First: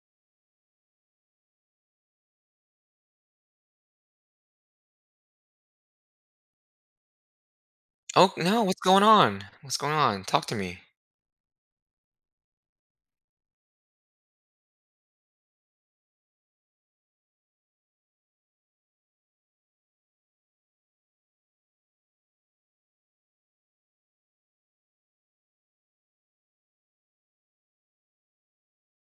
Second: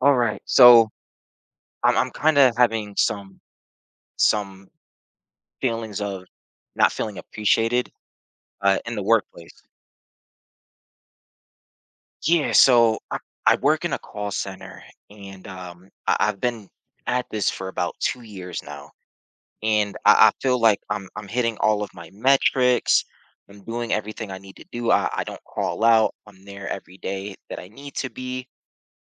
All right. So I'm kind of having some feelings of not feeling appreciated Oh, no, what's in the going on? workplace. What's going on? Talk to me. Yeah. So I work in a call center, and I've been at this for about 2 years now, and I feel like I'm hitting all of my metrics. I'm doing everything I need to do. I don't call out. I'm there every day that I need to be.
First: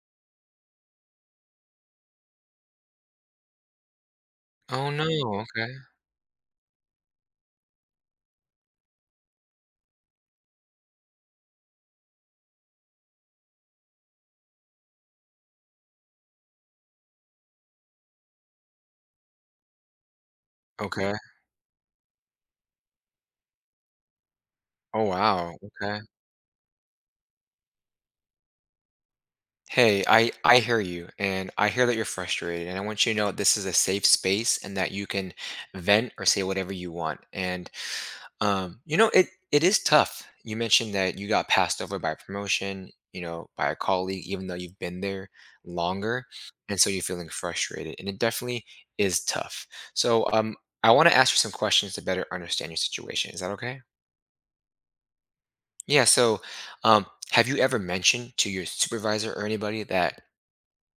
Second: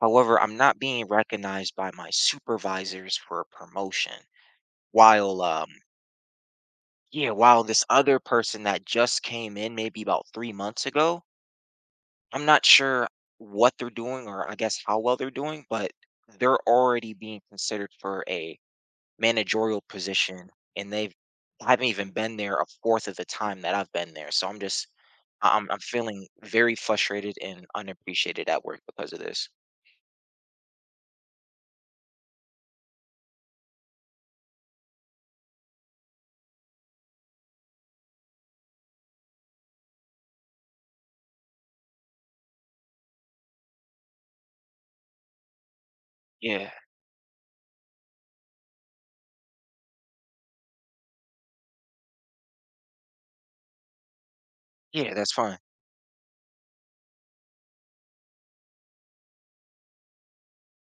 However, I'm not being recognized by my supervisors for a promotion Oh, no, while. okay. Yeah, while this other person that just came in maybe about 3 months ago, I'm not sure what they're doing or I guess how well they're doing, but they're already being considered for a managerial position and they've Okay. I haven't even been there a fourth of the time that I've been there. So I'm just Oh, I- wow, I'm I'm okay. feeling very frustrated and unappreciated at work because of this. Hey, I hear you, and I hear that you're frustrated, and I want you to know this is a safe space and that you can vent or say whatever you want. And it is tough. You mentioned that you got passed over by a promotion, you know, by a colleague, even though you've been there longer, Yeah. and so you're feeling frustrated, and it definitely is tough. So, I want to ask you some questions to better understand your situation. Is that okay? Yeah, that's fine. Yeah. So, um, have you ever mentioned to your supervisor or anybody that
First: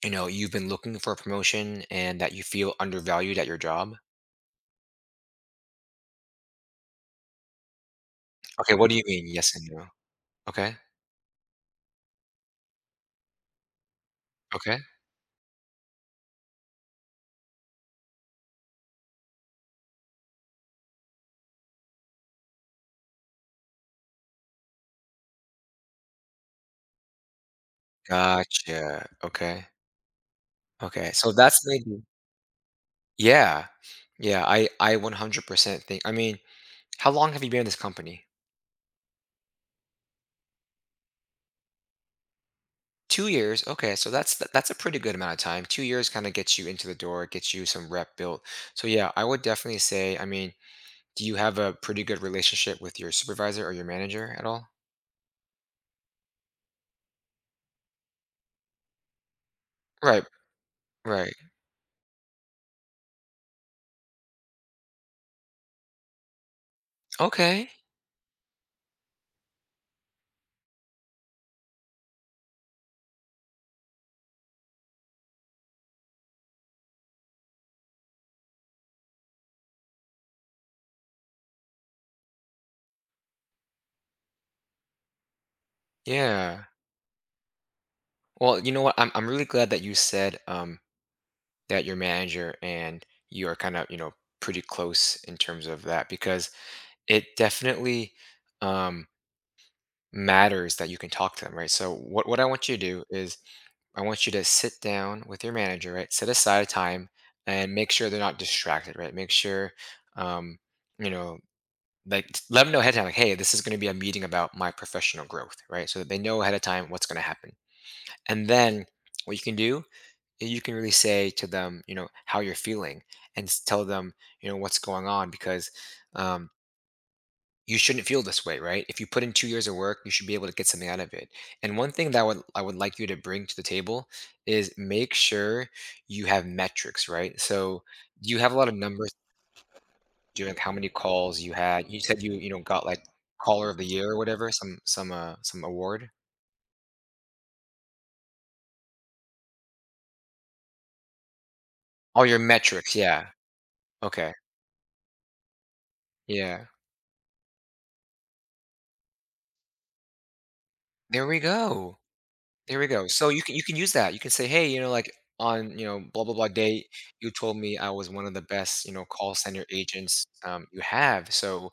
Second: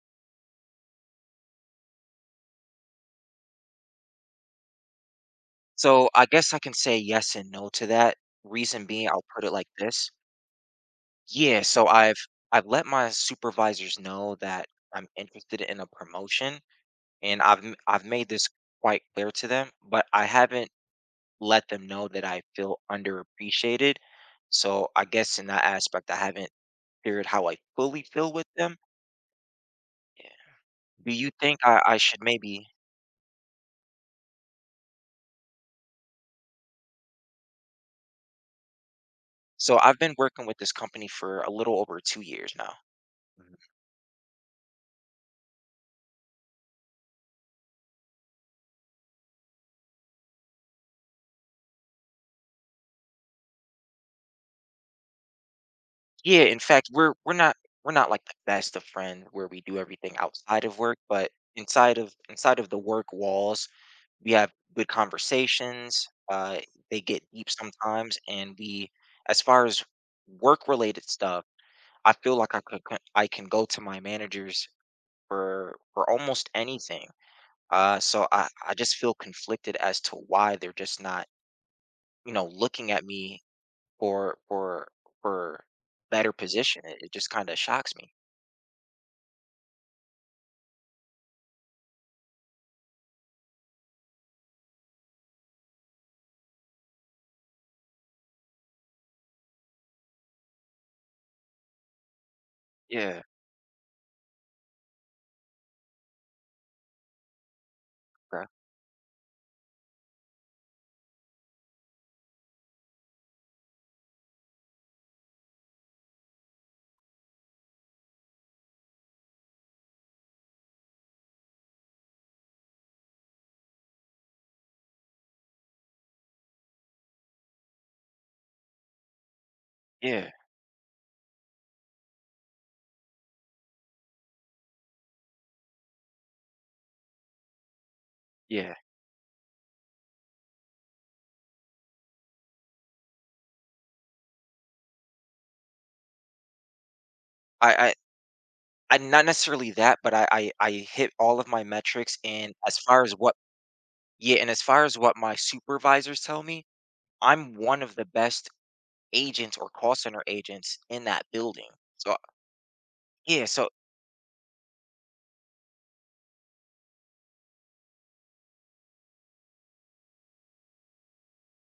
you know you've been looking for a promotion and that you feel undervalued at your job? So I guess I can say yes and no to that. Okay. Reason What do you being, I'll mean? put it Yes and like no. this. Okay. Yeah, so I've let my supervisors know that Okay. I'm interested in a promotion and I've made this quite clear to them, but I haven't let them know that I feel underappreciated. So I guess in that aspect I haven't cleared how I fully feel with them. Gotcha. Okay. Yeah. Okay. Do you So think that's I maybe. should maybe. Yeah. Yeah. I 100% think. I mean, how long have you been in this company? So I've been working with this company for a little over 2 years now. 2 years. Okay. So that's that's a pretty good amount of time. 2 years kind of gets you into the door, gets you some rep built. So yeah, I would definitely say. I mean. Do you have a pretty good relationship with your supervisor or your manager at all? Yeah, in fact, we're not we're not like the best of friends where we do everything Right, outside of work, but right. Inside of the work walls, we have good conversations. They get deep Okay. sometimes, and we, as far as work related stuff, I feel like I can go to my managers for almost anything. So I just feel conflicted as to why they're just not, you know, looking at me for for for better Yeah. position. It just kind of shocks me. Well, you know what? I'm really glad that you said that your manager and you are kind of, you know, pretty close in terms of that because it definitely um matters that you can talk to them, right? So what I want you to do Yeah, is I want you to sit down with your manager, right? Set aside a time and make sure they're not okay. distracted, right? Make sure um you know like let them know ahead of time, like, hey, this is going to be a meeting about my professional growth, right, so that they know ahead of time what's going to happen. And then what you can do is you can really say to them, you know, how you're feeling and tell them, you know, what's going on because, um, you shouldn't feel this way, right? If you put in 2 years of work, you should Yeah, be able to get something out of it. And one thing that would I would like you to bring to the table is make sure you have metrics, right? So you have a lot yeah. of numbers. Doing how many calls you had. You said you, you know, got like caller of the year or whatever, some some award? I I I not necessarily that, but I hit all of my metrics, All your and as metrics, far as yeah. what Okay. yeah, and as far as what my supervisors tell me, Yeah. I'm one of the best agents or call center agents in that There we building. go. So, There we go. So yeah, you so can use that. You can say, hey, you know, like, on, you know, blah blah blah day, you told me I was one of the best, you know, call center agents you have. So,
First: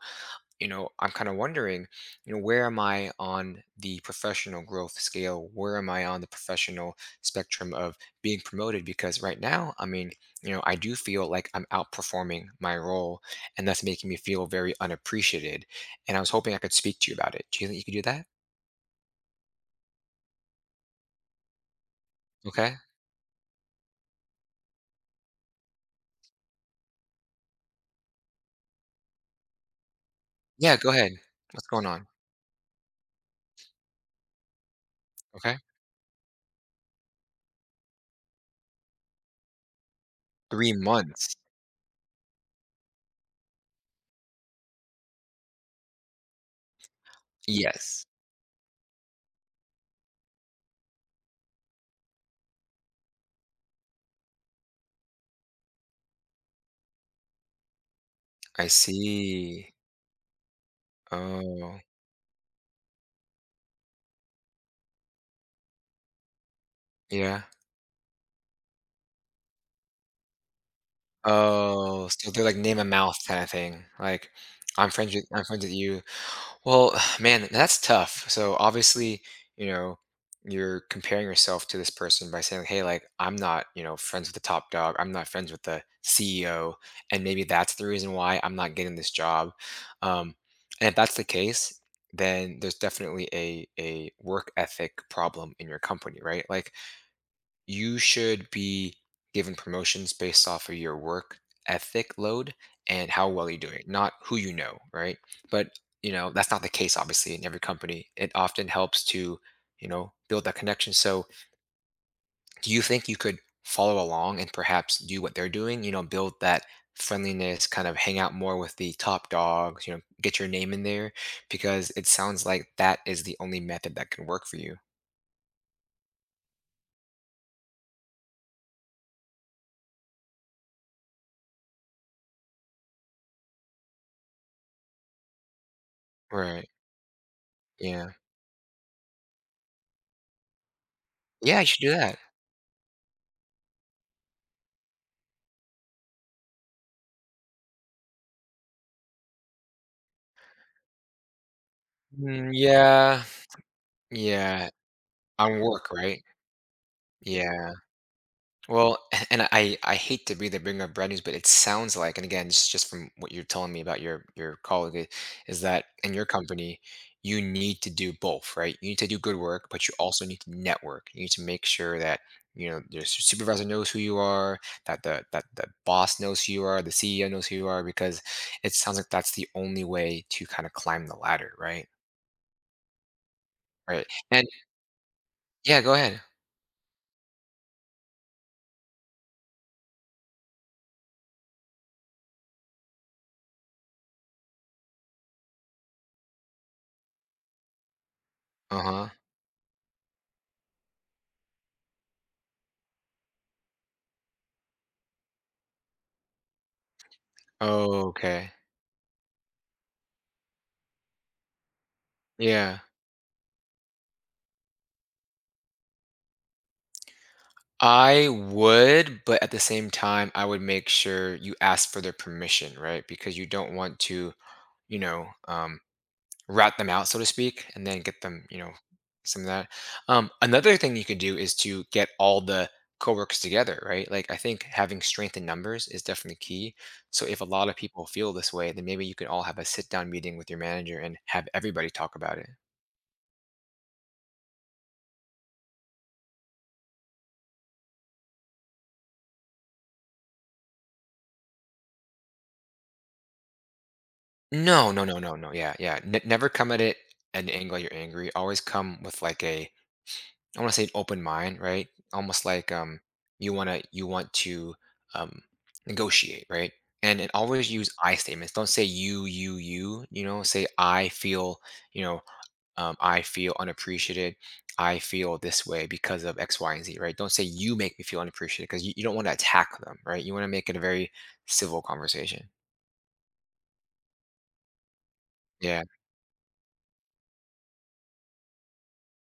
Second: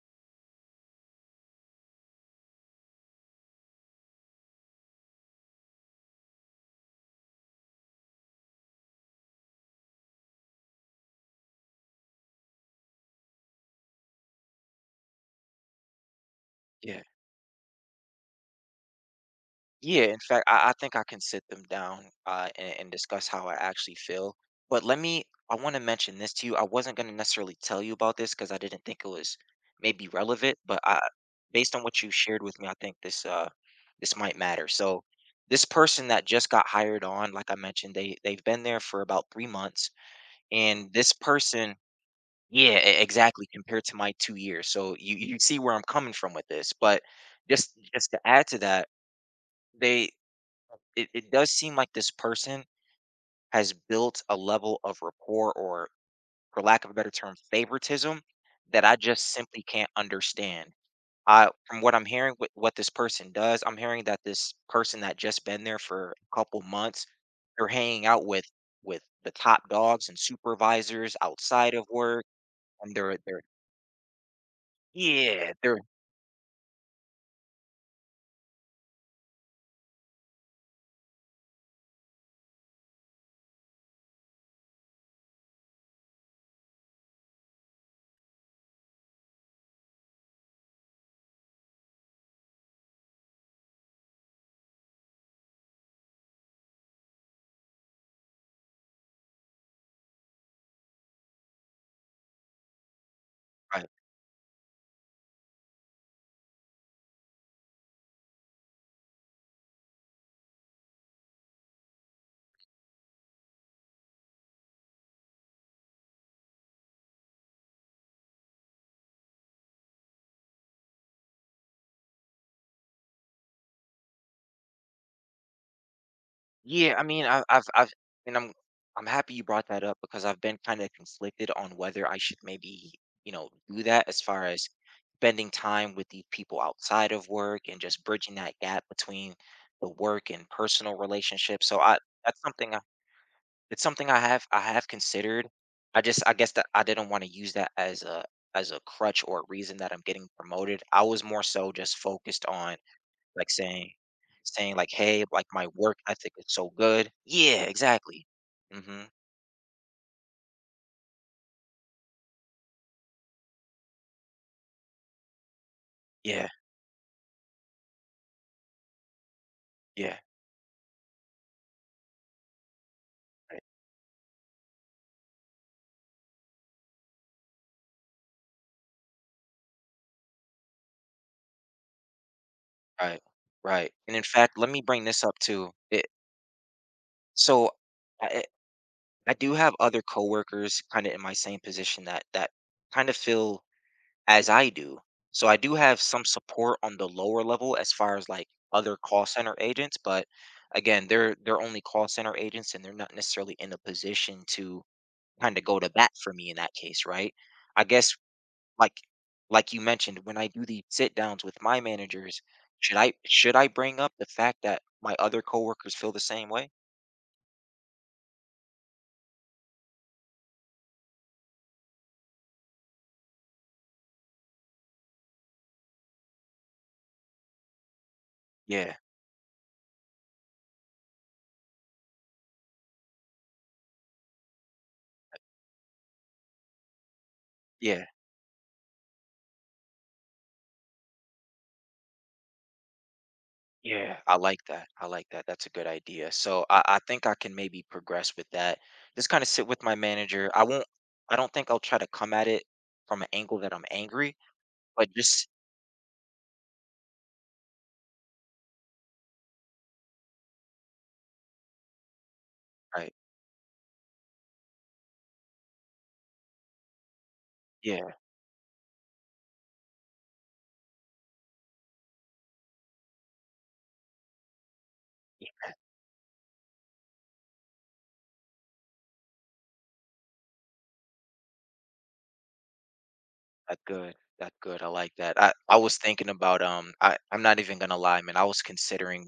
you know, I'm kind of wondering, you know, where am I on the professional growth scale? Where am I on the professional spectrum of being promoted? Because right now, I mean, you know, I do feel like I'm outperforming my role, and that's making me feel very unappreciated. And I was hoping I could speak yeah. to you about it. Do you think you could do that? Yeah, in fact, I think I can sit them down Okay. and discuss how I actually feel. But let me, I want to mention this to you. I wasn't going to necessarily tell you about this because I didn't think it was maybe relevant, Yeah, but go I, ahead. What's based on going what on? you shared with me, I think this this might matter. So Okay. this person that just got hired on, like I mentioned, they've been there for about 3 months, Three and this months. person, yeah, exactly, compared to my 2 years. So you see where I'm coming from with this, but Yes. just to add to that they it does seem like this person has built a level of rapport or, for lack of a better term, favoritism I that I just simply see. can't understand. I Oh, From what I'm hearing, what this person does, I'm hearing that this person that just been there for a couple months, yeah. they're hanging out with the top dogs and supervisors outside of Oh, work so they're like name a and mouth they're kinda thing, like, "I'm friends with yeah they're you." Well, man, that's tough. So, obviously, you know, you're comparing yourself to this person by saying, "Hey, like, I'm not, you know, friends with the top dog. I'm not friends with the CEO, and maybe that's the reason why I'm not getting this job." Um, and if that's the case, then there's definitely a work ethic problem in your company, right? Like, you should be given promotions based off of your work ethic load and how well you're doing, right. not who you know, right? But you know that's not the case, obviously, in every company. It often helps to, you know, build that connection. So, do you think you could follow along and perhaps do what they're doing? You know, build that friendliness, kind of hang out more with the top dogs. You know, get your name in there because it sounds like that is the only method that can work for you. Yeah, I mean, I've and I'm happy you brought that up because I've been kind of conflicted on whether I should maybe, you know, do that as far as spending time with these people Right. outside of work and just Yeah. bridging that gap between the work and personal Yeah, you relationships. So should do I that. That's something it's something I have considered. I guess that I didn't want to use that as a crutch or a reason that I'm getting promoted. I was more so just focused Mm, on yeah. like Yeah, saying like, "Hey, like, on my work, work right? ethic is so good." Yeah, Yeah. exactly. Well, Mhm. and I hate to be the bringer of bad news, but it sounds like, and again, this is just from what you're telling me about your colleague, is that in your Yeah, company, you need to do both, right? You need to do good work, but you yeah, also need to network. You need to make sure that you know your right, supervisor knows who you are, that the boss knows who you are, the CEO knows who you are, because it sounds like that's the only way to kind of climb the ladder, right? right, right, Right. and in And fact, let me bring this up too. yeah, go It ahead. so I I do have other coworkers kinda in my same position that kinda feel as I do. So I do have some support on the lower level as far as, like, other Uh-huh. call center agents, but again, they're only call center agents, and they're not necessarily in a position to kinda go to bat for me in that case, right? I Oh, guess, okay. like like you mentioned, when I do the sit downs with my managers, Yeah. Should I bring up the fact that my other coworkers feel the same way? I would, but at the same time, I would make sure you ask for their permission, right? Because you don't want to, you know, rat them out, so to speak, and then get them, you know, Yeah, some of that. Another thing you could do is to get all the coworkers together, right? Like, I think having strength in numbers is definitely key. So if a lot of yeah, people feel this way, then maybe you could all have a sit down meeting with your manager and have everybody talk about it. yeah. I like that. I like that. That's a good idea. So I think I can maybe progress with that. Just kind of sit with my manager. I don't think I'll try to come at it from an angle that I'm angry, No, no, but no, no, just no. Yeah, yeah. Never come at it at an angle you're angry. Always come with, like, a, I want to say, an open mind, right? Almost like, right. you wanna you want to um negotiate, right? And always use Yeah. I statements. Don't say you, you, you. You know, say I feel, you know, I feel unappreciated. I feel this way because of X, Y, and Z, right? Don't say you make me feel unappreciated because you don't want to attack them, right? You want to make it a very civil conversation. That's good. That's good. I like that. I Yeah. was thinking about I'm not even gonna lie, man. I was considering,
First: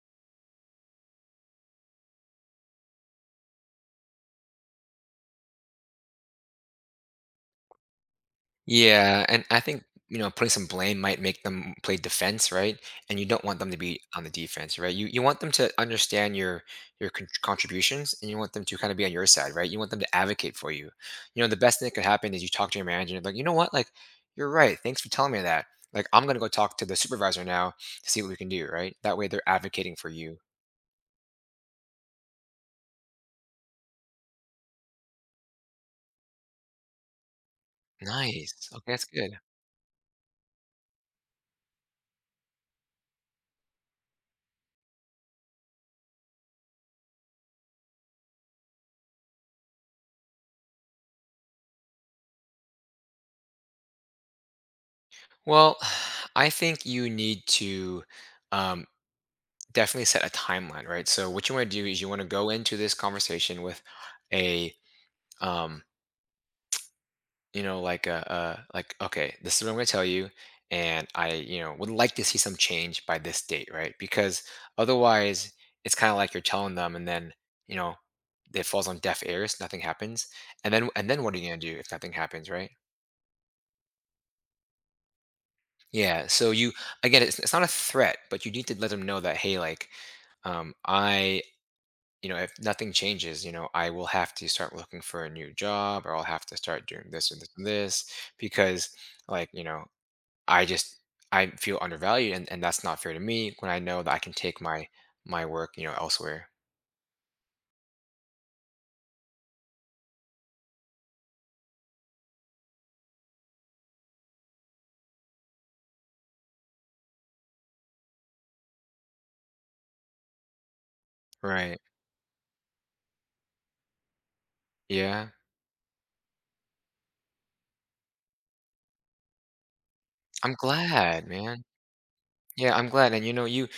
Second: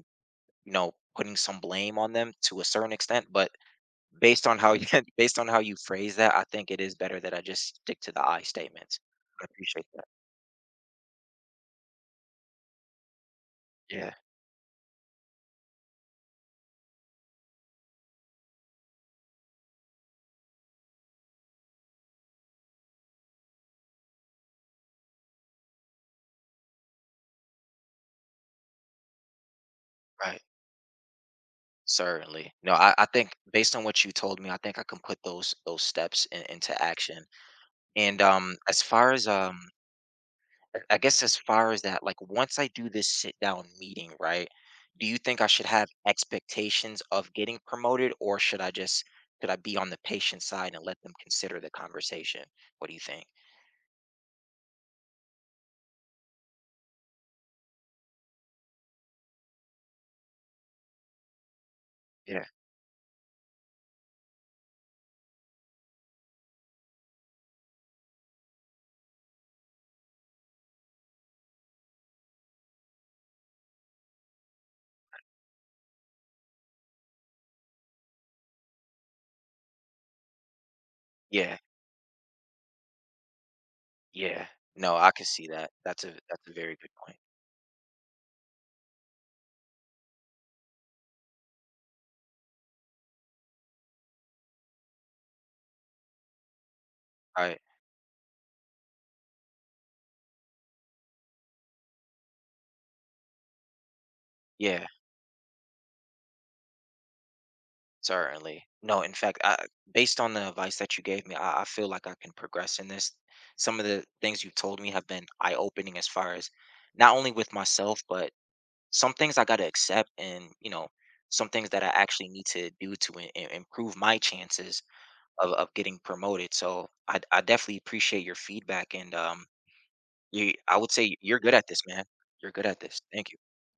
you know, putting some blame on them to a certain extent, but based on how you based on how you phrase that, I think it is better that I just stick to the I statements. Yeah, and I I think, appreciate that. you know, putting some blame might make them play defense, right? And you don't want them to be Yeah, on the defense, right? You want them to understand your contributions, and you want them to kind of be on your side, right? You want them to advocate for you. You know, the best thing that could happen is you talk to your manager and, like, you know what, like, you're right. Thanks for telling me that. Like, I'm gonna go talk to the supervisor now to see what we can do, right? That way, they're advocating for you. right. Certainly. No, I think based on what you told me, I think I can put those steps into action. And Nice. as Okay, that's far as good. I guess as far as that, like once I do this sit down meeting, right? Do you think I should have expectations of getting promoted or should I just should I be on the patient side and let them consider the conversation? What do you think? Well, I think you need to. Um, Definitely set a timeline, right? So what you want to do is you want to Yeah. go into this conversation with a um, you know, like a like, okay, this is what I'm going to tell you and I, you know, would like to see some change by this date, right? Because otherwise it's kind of like you're telling them and then, you know, it falls on deaf ears, nothing happens. And then what are you Yeah. going to do if nothing happens, right? Yeah. No, I can see that. Yeah, That's so a you very good point. again, it's not a threat, but you need to let them know that, hey, like, I you know, if nothing changes, you know, I will have to start looking for a new job or I'll have to start doing this and this Right. and this because, like, you know, I just I feel undervalued and, that's not fair to me when I know that I can take Yeah, my work, you know, elsewhere. certainly. No, in fact, based on the advice that you gave me, I feel like I can progress in this. Some of the things you've told me have been eye opening as far as not only with myself, but some things I got to accept and, you know, some things Right. that I actually need to do to improve my chances Yeah. Of getting promoted. So I definitely appreciate your feedback. And you, I'm I would say glad, you're good man. at this, man. You're good Yeah, at I'm this. glad. And Thank you you. know,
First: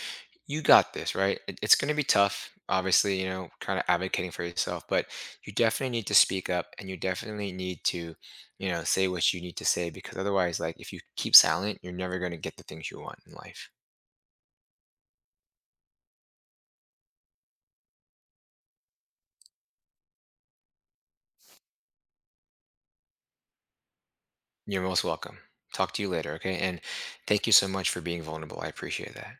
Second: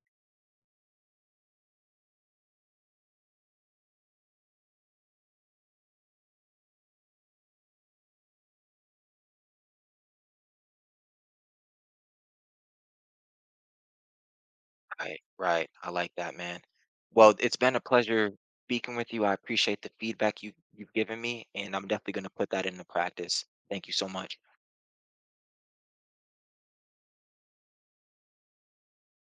you got this, right? It's going to be tough, obviously, you know, kind of advocating for yourself, but you definitely need to speak up and you definitely need to, you know, say what you need to say because otherwise, like, if you keep silent, you're never going to get the things you want in life. Right. Right. I like that, man. Well, it's been a pleasure speaking with you. I appreciate the feedback you've given me, and I'm definitely going to put that into practice. Thank you so much. You're most welcome. Talk to you later, okay? And thank you so much for being vulnerable. I appreciate that.